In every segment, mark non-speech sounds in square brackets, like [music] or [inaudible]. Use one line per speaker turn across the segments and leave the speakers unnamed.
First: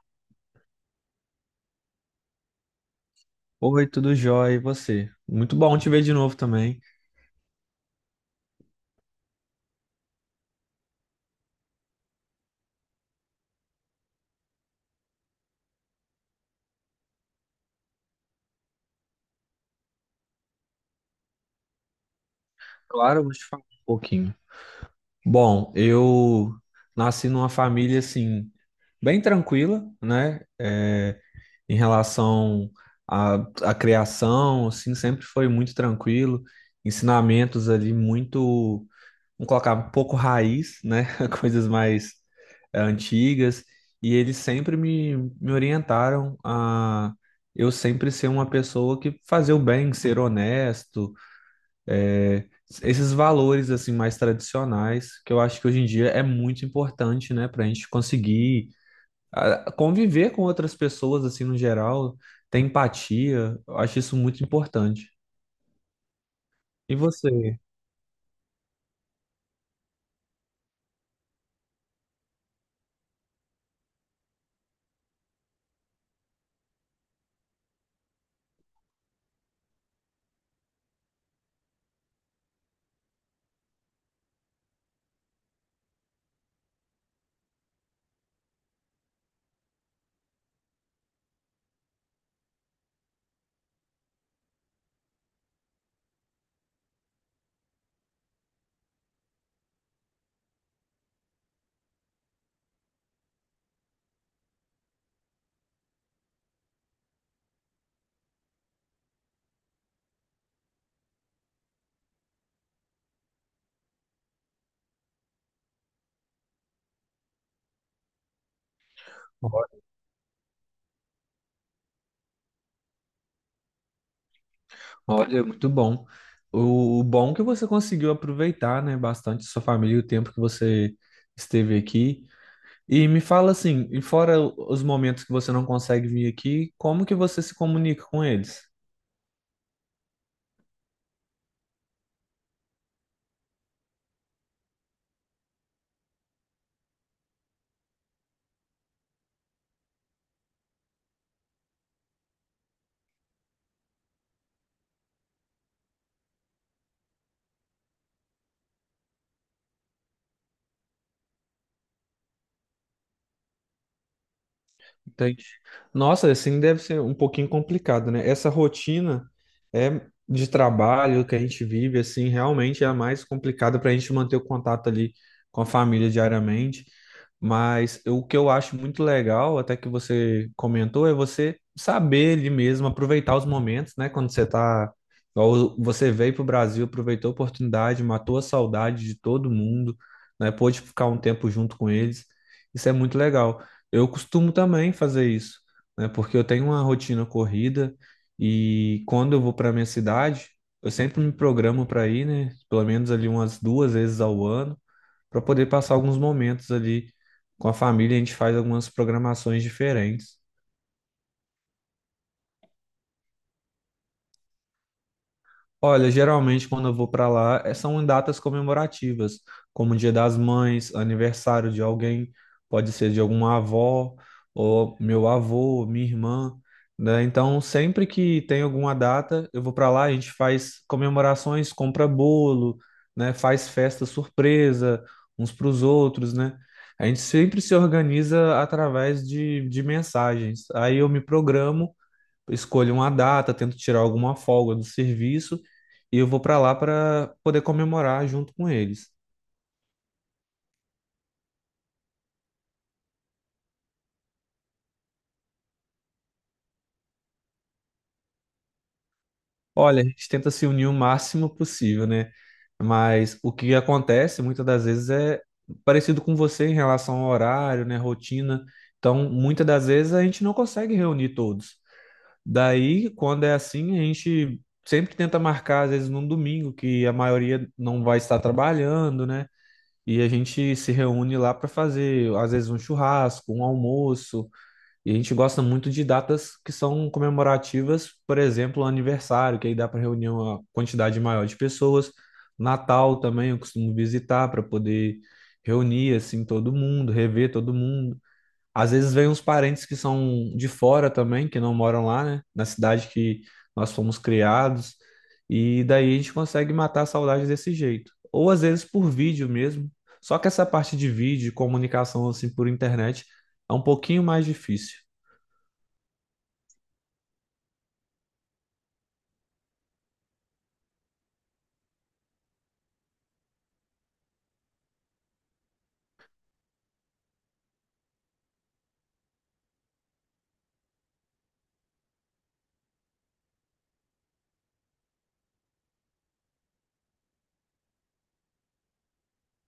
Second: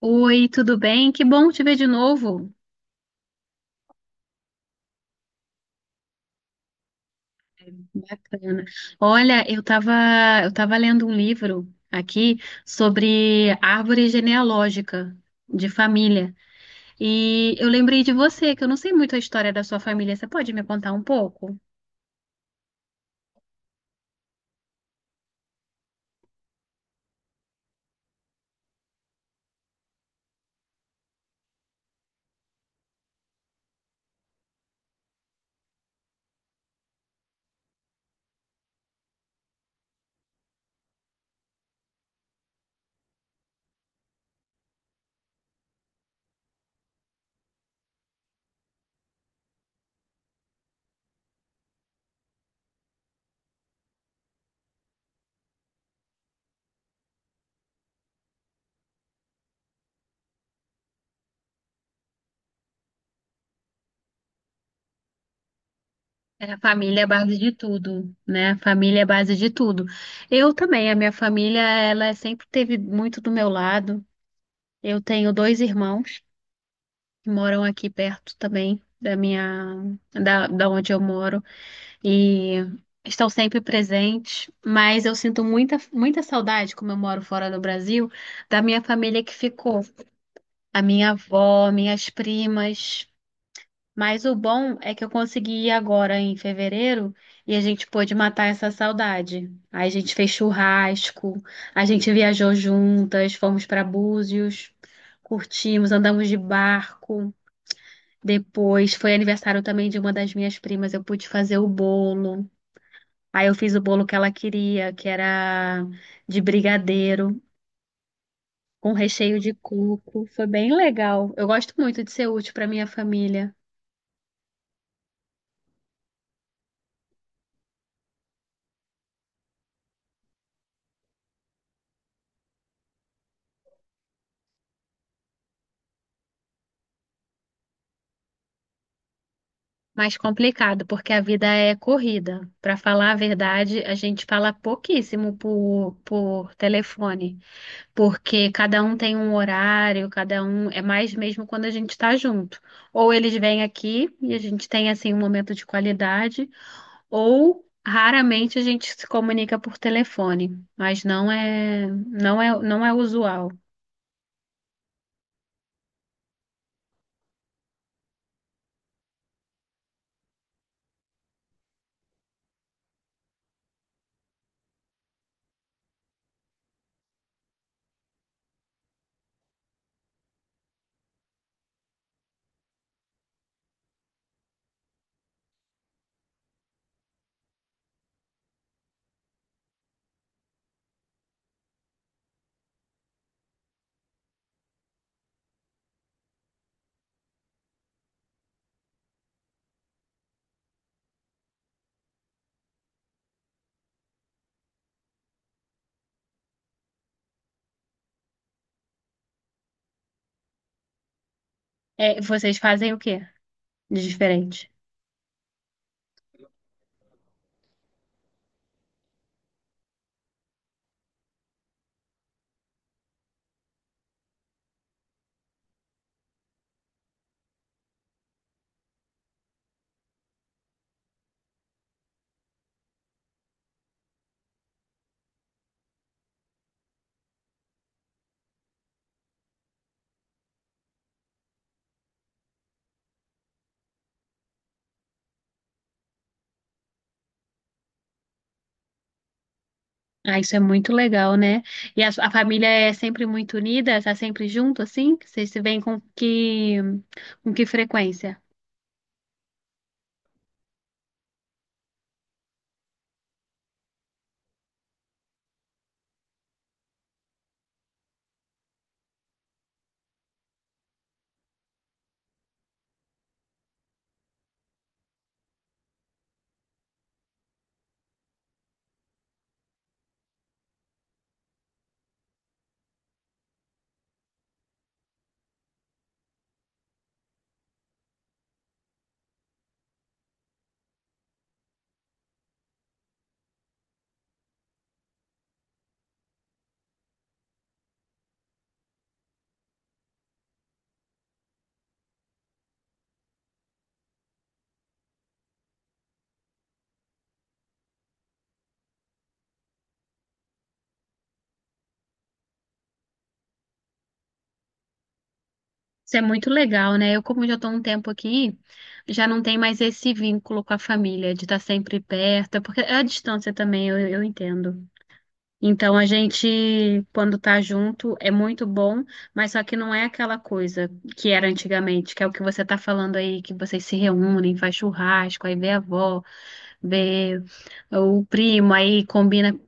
Oi, tudo bem? Que bom te ver de novo.
Oi, tudo jóia, e você? Muito bom te ver de novo também.
Bacana. Olha, eu tava lendo um livro aqui sobre árvore genealógica de família. E eu lembrei de você, que eu não sei muito a história da sua família. Você pode me contar um pouco?
Claro, eu vou te falar um pouquinho. Bom, eu nasci numa família assim, bem tranquila, né? Em relação à, à criação, assim, sempre foi muito tranquilo, ensinamentos ali muito. Vamos colocar um pouco raiz, né? [laughs] Coisas mais antigas. E eles sempre me orientaram a eu sempre ser uma pessoa que fazer o bem, ser honesto, eh, esses valores assim mais tradicionais, que eu acho que hoje em dia é muito importante, né? Para a gente conseguir conviver com outras pessoas assim no geral, ter empatia. Eu acho isso muito importante.
É, a
E
família é a base de
você?
tudo, né? A família é a base de tudo. Eu também, a minha família, ela sempre teve muito do meu lado. Eu tenho dois irmãos que moram aqui perto também da onde eu moro. E estão sempre presentes, mas eu sinto muita saudade, como eu moro fora do Brasil, da minha família que ficou, a minha avó, minhas primas. Mas o bom é que eu consegui ir agora em fevereiro e a gente pôde matar essa saudade. Aí a gente fez churrasco, a gente viajou juntas, fomos para Búzios, curtimos, andamos de barco. Depois foi aniversário também de uma das minhas primas, eu pude fazer o bolo. Aí eu fiz o bolo que ela queria, que era de brigadeiro, com recheio de coco. Foi bem legal. Eu gosto muito de ser útil para minha família.
Olha, muito bom. O bom é que você conseguiu aproveitar, né, bastante sua família e o tempo que você esteve aqui. E me fala assim, e fora os momentos que você não consegue vir aqui, como que você se comunica com eles?
Mas complicado, porque a vida é corrida. Para falar a verdade, a gente fala pouquíssimo por telefone, porque cada um tem um horário, cada um é mais mesmo quando a gente está junto. Ou eles vêm aqui e a gente tem assim um momento de qualidade. Ou raramente a gente se comunica por telefone, mas não é usual.
Entendi. Nossa, assim deve ser um pouquinho complicado, né? Essa rotina é de trabalho que a gente vive, assim, realmente é a mais complicada para a gente manter o contato ali com a família diariamente. Mas o que eu acho muito legal, até que você comentou, é você saber ali mesmo, aproveitar os momentos, né? Quando você tá, igual você veio para o Brasil, aproveitou a oportunidade, matou a saudade de todo mundo, né? Pôde ficar um tempo junto com eles. Isso é muito legal. Eu costumo também fazer isso, né? Porque eu tenho uma rotina corrida e quando eu vou para minha cidade, eu sempre me programo para ir, né? Pelo menos ali umas duas vezes ao ano, para poder passar alguns momentos ali com a família. A gente faz algumas programações diferentes.
É, vocês fazem o quê de diferente?
Olha, geralmente quando eu vou para lá, são em datas comemorativas, como Dia das Mães, aniversário de alguém, pode ser de alguma avó, ou meu avô, minha irmã, né? Então, sempre que tem alguma data, eu vou para lá, a gente faz comemorações, compra bolo, né? Faz festa surpresa uns para os outros, né? A gente sempre se organiza através de mensagens. Aí eu me programo, escolho uma data, tento tirar alguma folga do serviço e eu vou para lá para poder comemorar junto com eles.
Ah, isso é muito legal, né? E a família é sempre muito unida, tá sempre junto, assim? Vocês se veem com que frequência?
Olha, a gente tenta se unir o máximo possível, né? Mas o que acontece muitas das vezes é parecido com você em relação ao horário, né, rotina. Então, muitas das vezes a gente não consegue reunir todos. Daí, quando é assim, a gente sempre tenta marcar, às vezes, num domingo, que a maioria não vai estar trabalhando, né? E a gente se reúne lá para fazer, às vezes, um churrasco, um almoço. E a gente gosta muito de datas que são comemorativas, por exemplo, aniversário, que aí dá para reunir uma quantidade maior de pessoas. Natal também eu costumo visitar para poder reunir assim todo mundo, rever todo mundo. Às vezes vem uns parentes que são de fora também, que não moram lá, né? Na cidade que nós fomos criados. E daí a gente consegue matar a saudade desse jeito. Ou às vezes por vídeo mesmo. Só que essa parte de vídeo, comunicação assim por internet, é um pouquinho mais difícil.
Isso é muito legal, né? Eu, como já estou um tempo aqui, já não tem mais esse vínculo com a família, de estar sempre perto, porque é a distância também, eu entendo. Então a gente, quando tá junto, é muito bom, mas só que não é aquela coisa que era antigamente, que é o que você tá falando aí, que vocês se reúnem, faz churrasco, aí vê a avó, vê o primo, aí combina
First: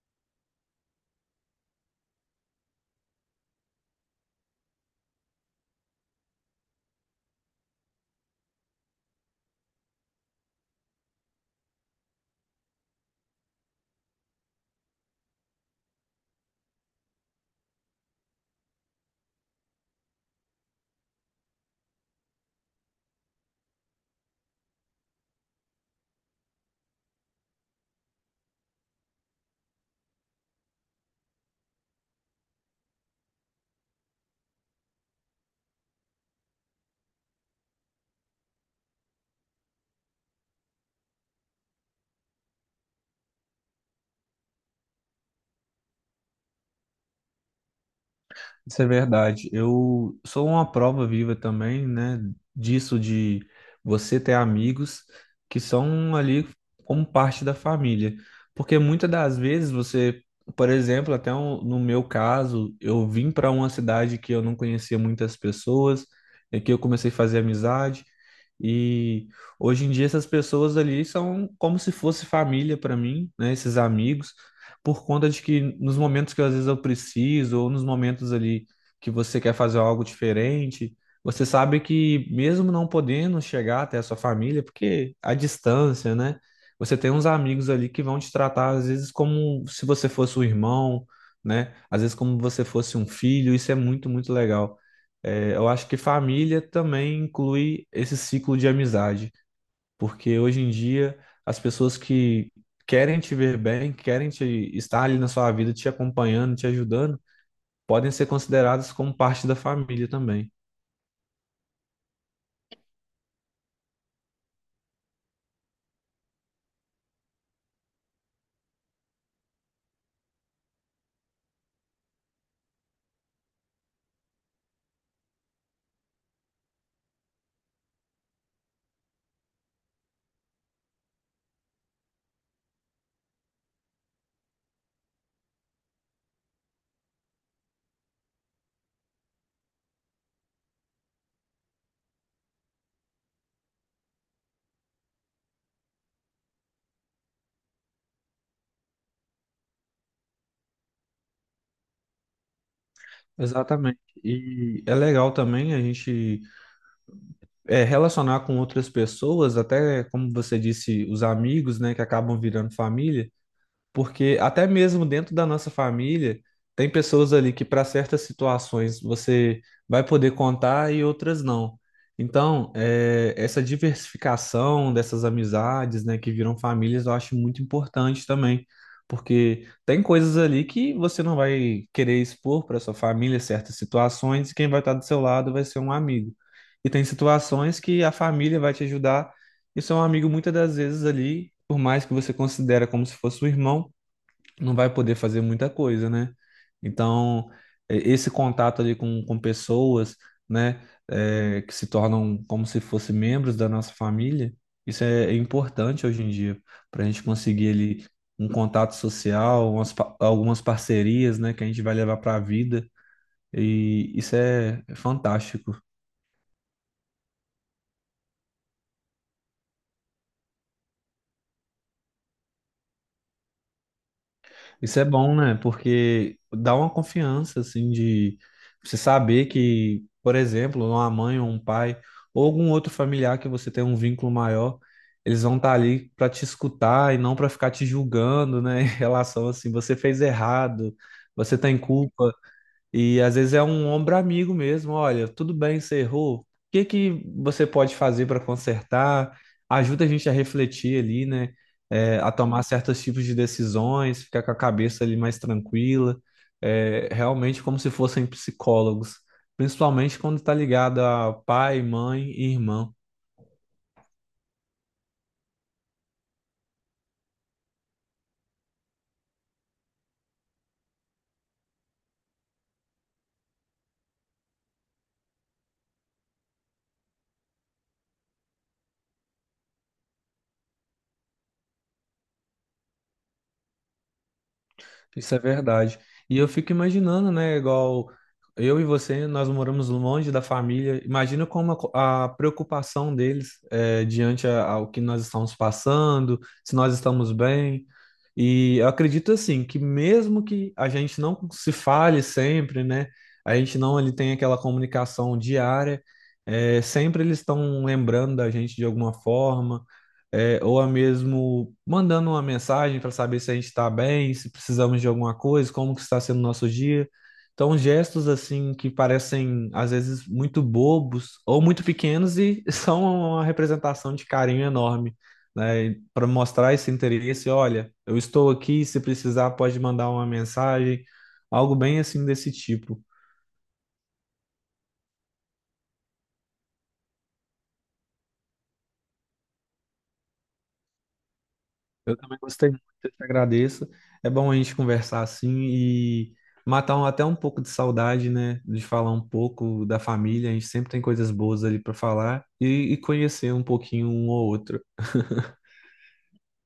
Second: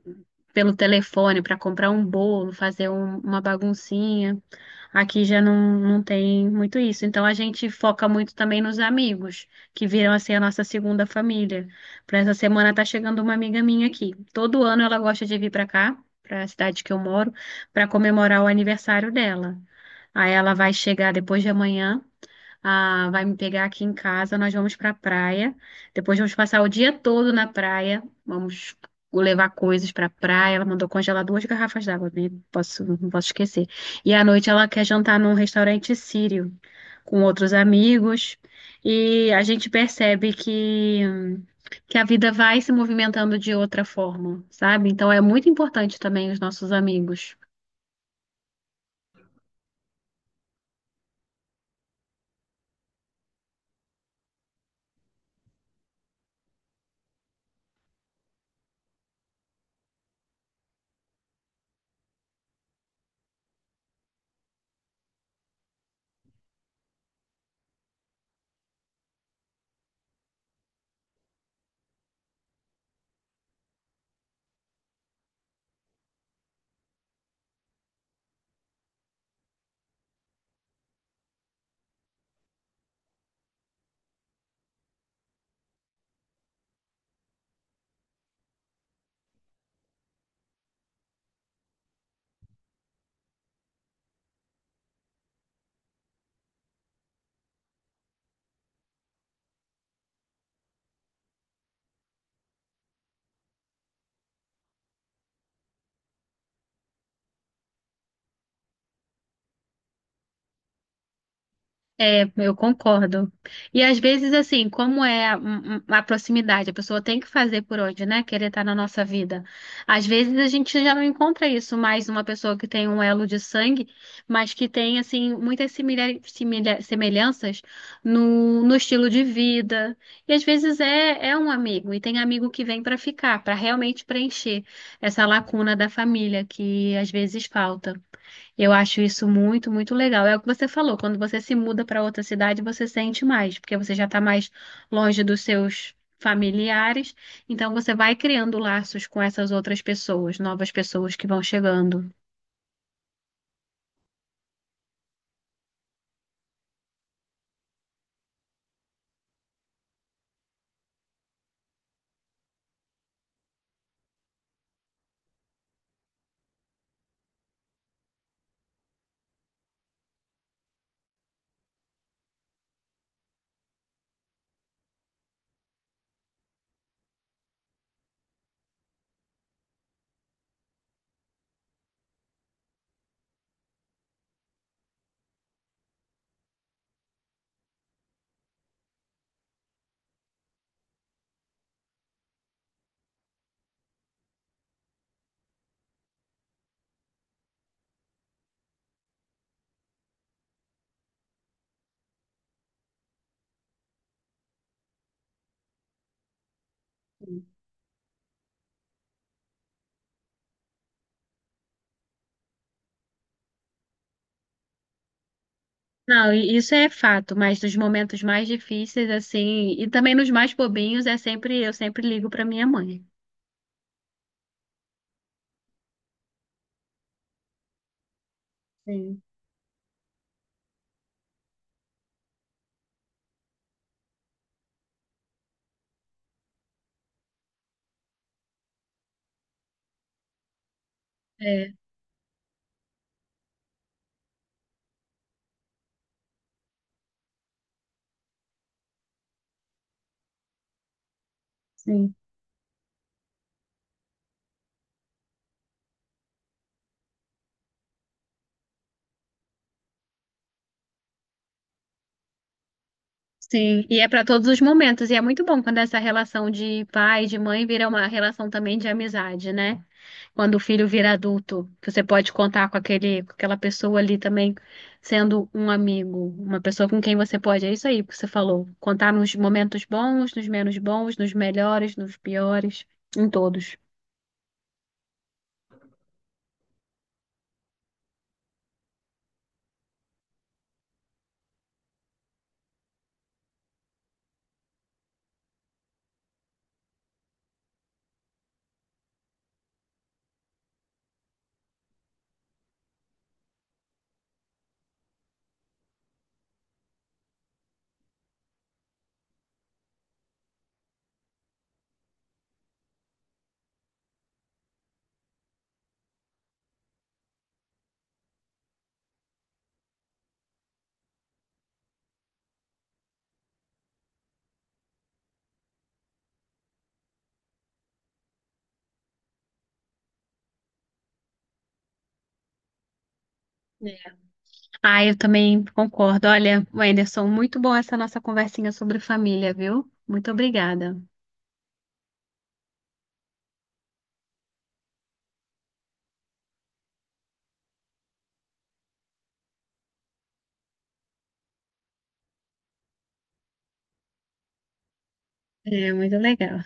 pelo telefone para comprar um bolo, uma baguncinha. Aqui já não, não tem muito isso. Então a gente foca muito também nos amigos, que viram a ser a nossa segunda família. Para essa semana tá chegando uma amiga minha aqui. Todo ano ela gosta de vir para cá, para a cidade que eu moro, para comemorar o aniversário dela. Aí ela vai chegar depois de amanhã. Ah, vai me pegar aqui em casa, nós vamos para a praia. Depois vamos passar o dia todo na praia. Vamos levar coisas para a praia. Ela mandou congelar duas garrafas d'água, né? Posso, não posso esquecer. E à noite ela quer jantar num restaurante sírio com outros amigos. E a gente percebe que a vida vai se movimentando de outra forma, sabe? Então é muito importante também os nossos amigos.
Isso é verdade. Eu sou uma prova viva também, né, disso de você ter amigos que são ali como parte da família. Porque muitas das vezes você, por exemplo, no meu caso, eu vim para uma cidade que eu não conhecia muitas pessoas, e que eu comecei a fazer amizade. E hoje em dia essas pessoas ali são como se fosse família para mim, né, esses amigos, por conta de que nos momentos que às vezes eu preciso, ou nos momentos ali que você quer fazer algo diferente, você sabe que mesmo não podendo chegar até a sua família, porque a distância, né? Você tem uns amigos ali que vão te tratar às vezes como se você fosse um irmão, né? Às vezes como você fosse um filho, isso é muito, muito legal. É, eu acho que família também inclui esse ciclo de amizade. Porque hoje em dia as pessoas que querem te ver bem, querem te estar ali na sua vida, te acompanhando, te ajudando, podem ser consideradas como parte da família também.
É, eu concordo. E às vezes, assim, como é a, um- um- a proximidade, a pessoa tem que fazer por onde, né? Querer estar na nossa vida. Às vezes a gente já não encontra isso mais uma pessoa que tem um elo de sangue, mas que tem, assim, muitas semelhanças no estilo de vida. E às vezes é um amigo, e tem amigo que vem para ficar, para realmente preencher essa lacuna da família que às vezes falta. Eu acho isso muito legal. É o que você falou, quando você se muda para outra cidade, você sente mais, porque você já está mais longe dos seus familiares, então você vai criando laços com essas outras pessoas, novas pessoas que vão chegando.
Exatamente. E é legal também a gente relacionar com outras pessoas, até como você disse, os amigos, né, que acabam virando família. Porque até mesmo dentro da nossa família, tem pessoas ali que para certas situações você vai poder contar e outras não. Então, essa diversificação dessas amizades, né, que viram famílias, eu acho muito importante também. Porque tem coisas ali que você não vai querer expor para sua família certas situações, e quem vai estar do seu lado vai ser um amigo. E tem situações que a família vai te ajudar, e seu amigo muitas das vezes ali, por mais que você considera como se fosse um irmão, não vai poder fazer muita coisa, né? Então, esse contato ali com pessoas, né, que se tornam como se fossem membros da nossa família, isso é importante hoje em dia, para a gente conseguir ali um contato social, umas algumas parcerias, né, que a gente vai levar para a vida, e isso é fantástico.
Não, e isso é fato, mas nos momentos mais difíceis, assim, e também nos mais bobinhos, é sempre, eu sempre ligo para minha mãe.
Isso é bom, né? Porque dá uma confiança, assim, de você
Sim.
saber que, por exemplo, uma mãe ou um pai, ou algum outro familiar que você tem um vínculo maior, eles vão estar ali para te escutar e não para ficar te julgando, né? [laughs] Em relação assim, você fez errado, você
É.
tem culpa. E às vezes é um ombro amigo mesmo. Olha, tudo bem, você errou. O que que você pode fazer para consertar? Ajuda a gente a refletir ali, né?
Sim.
É, a tomar certos tipos de decisões, ficar com a cabeça ali mais tranquila. É, realmente como se fossem psicólogos, principalmente quando está ligado a pai, mãe e irmão.
Sim, e é para todos os momentos, e é muito bom quando essa relação de pai e de mãe vira uma relação também de amizade, né? Quando o filho vira adulto, que você pode contar com aquele, com aquela pessoa ali também sendo um amigo, uma pessoa com quem você pode, é isso aí que você falou, contar nos momentos bons, nos menos bons, nos melhores, nos piores, em todos.
Isso é verdade. E eu fico imaginando, né, igual eu e você, nós moramos longe da família. Imagina como a preocupação deles é, diante ao que nós estamos passando, se nós estamos bem. E eu acredito assim que mesmo que a gente não se fale sempre, né, a gente não ali tem aquela comunicação diária, sempre eles estão lembrando da gente de alguma forma, ou a mesmo mandando uma mensagem para saber se a gente está bem, se precisamos de alguma coisa, como que está sendo o nosso dia. Então, gestos assim que parecem às vezes muito bobos ou muito pequenos e [laughs] são uma representação de carinho enorme, né? Para mostrar esse interesse, olha, eu estou aqui, se precisar pode mandar uma mensagem, algo bem assim desse tipo.
É. Ah, eu também concordo. Olha, Wenderson, muito bom essa nossa conversinha sobre família, viu? Muito obrigada.
Também gostei muito, eu te agradeço. É bom a gente conversar assim e matar até um pouco de saudade, né? De falar um pouco da família. A gente sempre tem coisas boas ali para falar, e conhecer um pouquinho um ou outro.
É muito legal.